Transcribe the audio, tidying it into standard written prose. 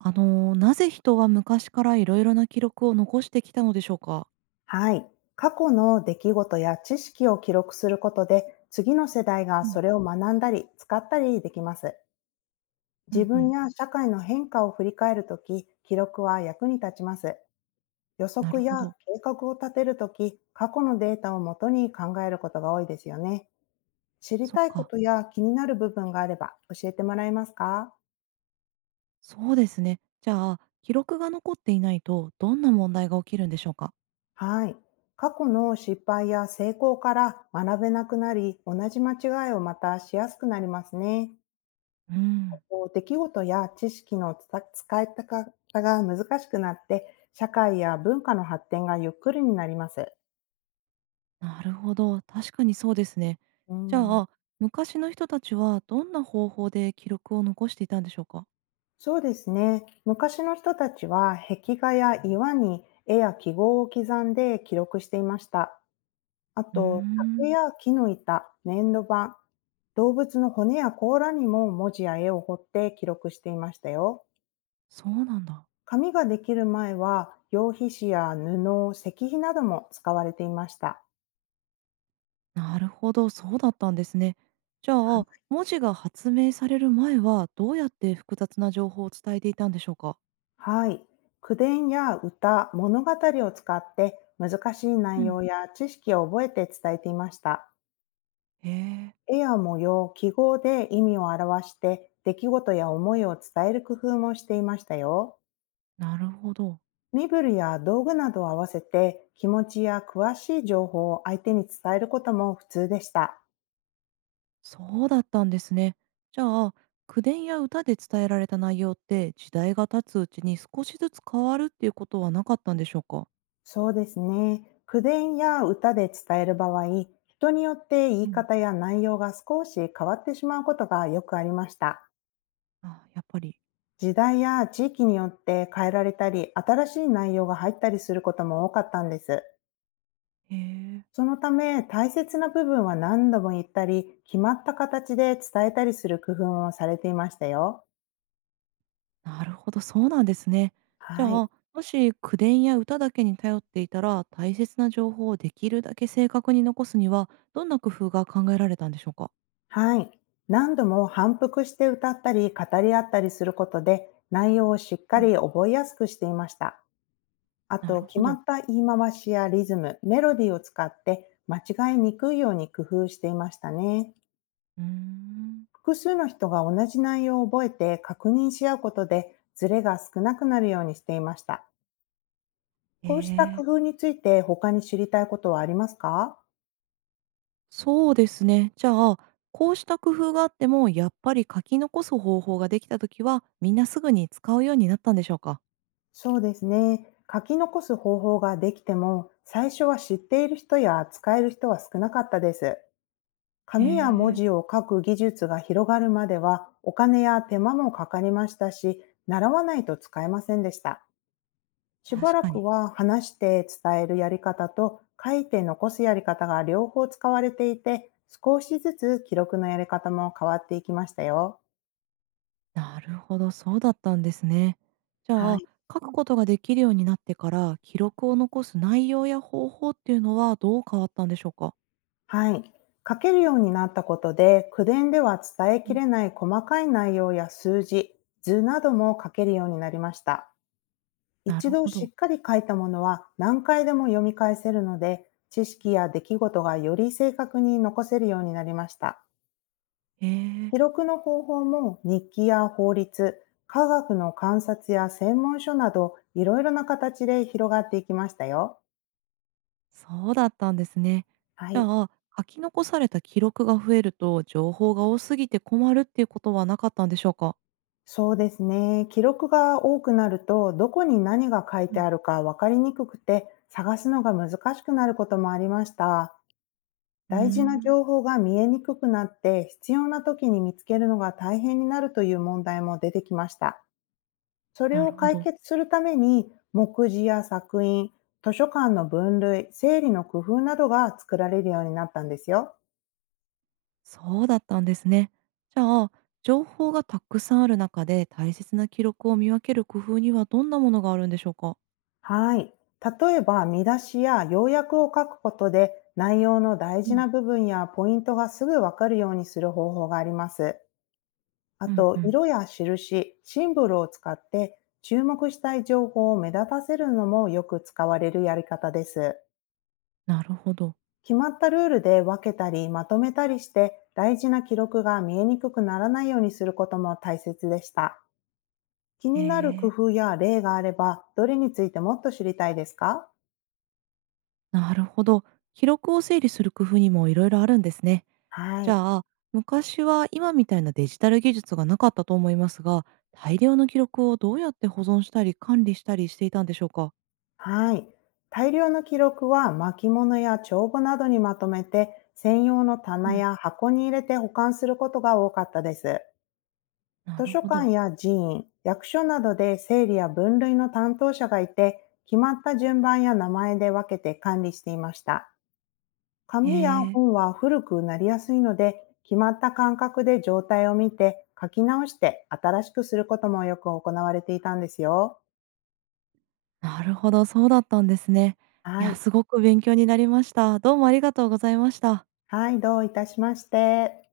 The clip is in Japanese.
なぜ人は昔からいろいろな記録を残してきたのでしょうか？はい。過去の出来事や知識を記録することで、次の世代がうそん、れを学んだり、使ったりできます。う自んう分ん。や社会の変化を振り返るとき、記録は役に立ちます。予な測るほやど、計画を立てるとき、過去のデータをもとに考えることが多いですよね。知りそったいこか、とや気になる部分があれば教えてもらえますか？そうですね。じゃあ、記録が残っていないとどんな問題が起きるんでしょうか？はい。過去の失敗や成功から学べなくなり、同じ間違いをまたしやすくなりますね。うん。こう出来事や知識のつた使い方が難しくなって、社会や文化の発展がゆっくりになります。なるほど、確かにそうですね。うじゃん、あ、昔の人たちはどんな方法で記録を残していたんでしょうか？そうですね。昔の人たちは壁画や岩に絵や記号を刻んで記録していました。あうーと、ん。竹や木の板、粘土板、動物の骨や甲羅にも文字や絵を彫って記録していましたよ。そうなんだ。紙ができる前は、羊皮紙や布、石碑なども使われていました。なるほど、そうだったんですね。じゃあ、文字が発明される前はどうやって複雑な情報を伝えていたんでしょうか？はい。口伝や歌、物語を使って難しいう内ん、容や知識を覚えて伝えていました。へえ、絵や模様、記号で意味を表して、出来事や思いを伝える工夫もしていましたよ。なるほど。身振りや道具などを合わせて気持ちや詳しい情報を相手に伝えることも普通でした。そうだったんですね。じゃあ、口伝や歌で伝えられた内容って時代が経つうちに少しずつ変わるっていうことはなかったんでしょうか？そうですね。口伝や歌で伝える場合、人によって言いうん、方や内容が少し変わってしまうことがよくありました。あ、やっぱり。時代や地域によって変えられたり、新しい内容が入ったりすることも多かったんです。へえ。そのため、大切な部分は何度も言ったり、決まった形で伝えたりする工夫をされていましたよ。なるほど、そうなんですね。じゃはい。あ、もし口伝や歌だけに頼っていたら、大切な情報をできるだけ正確に残すには、どんな工夫が考えられたんでしょうか？はい。何度も反復して歌ったり、語り合ったりすることで、内容をしっうかん。り覚えやすくしていました。あなと、る決ほまど。った言い回しやリズム、メロディーを使って、間違いにくいように工夫していましたね。うーん。複数の人が同じ内容を覚えて確認し合うことで、ズレが少なくなるようにしていました。えこうした工え、夫について他に知りたいことはありますか？そうですね。じゃあ、こうした工夫があっても、やっぱり書き残す方法ができたときは、みんなすぐに使うようになったんでしょうか？そうですね。書き残す方法ができても、最初は知っている人や使える人は少なかったです。え紙や文え、字を書く技術が広がるまでは、お金や手間もかかりましたし、習わないと使えませんでした。しば確らかくに。は話して伝えるやり方と書いて残すやり方が両方使われていて、少しずつ記録のやり方も変わっていきましたよ。なるほど、そうだったんですね。じゃはあ、い。書くことができるようになってから、記録を残す内容や方法っていうのはどう変わったんでしょうか？はい。書けるようになったことで、口伝では伝えうきん。れない細かい内容や数字、図なども書けるようになりました。な一る度ほしど。っかり書いたものは何回でも読み返せるので、知識や出来事がより正確に残せるようになりました。へえ、記録の方法も日記や法律、科学の観察や専門書などいろいろな形で広がっていきましたよ。そうだったんですね。はじい。ゃあ、書き残された記録が増えると、情報が多すぎて困るっていうことはなかったんでしょうか？そうですね。記録が多くなるとどこに何が書いうてん。あるか分かりにくくて探すのが難しくなることもありました。うー大事なん、情報が見えにくくなって必要な時に見つけるのが大変になるという問題も出てきました。それなをるほ解ど。決するために、目次や作品、図書館の分類、整理の工夫などが作られるようになったんですよ。そうだったんですね。じゃあ、情報がたくさんある中で、大切な記録を見分ける工夫にはどんなものがあるんでしょうか？はい。例えば、見出しや要約を書くことで、内容の大事な部分やポイントがすぐわかるようにする方法があります。あうんうと、ん。色や印、シンボルを使って、注目したい情報を目立たせるのもよく使われるやり方です。なるほど。決まったルールで分けたりまとめたりして大事な記録が見えにくくならないようにすることも大切でした。気へになる工え。夫や例があれば、どれについてもっと知りたいですか？なるほど。記録を整理する工夫にもいろいろあるんですね。はじい。ゃあ、昔は今みたいなデジタル技術がなかったと思いますが、大量の記録をどうやって保存したり管理したりしていたんでしょうか？はい。大量の記録は巻物や帳簿などにまとめて、専用のう棚ん。や箱に入れて保管することが多かったです。な図る書ほ館ど。や寺院、役所などで整理や分類の担当者がいて、決まった順番や名前で分けて管理していました。へ紙やえ。本は古くなりやすいので、決まった間隔で状態を見て書き直して新しくすることもよく行われていたんですよ。なるほど、そうだったんですね。いはや、い。すごく勉強になりました。どうもありがとうございました。はい、どういたしまして。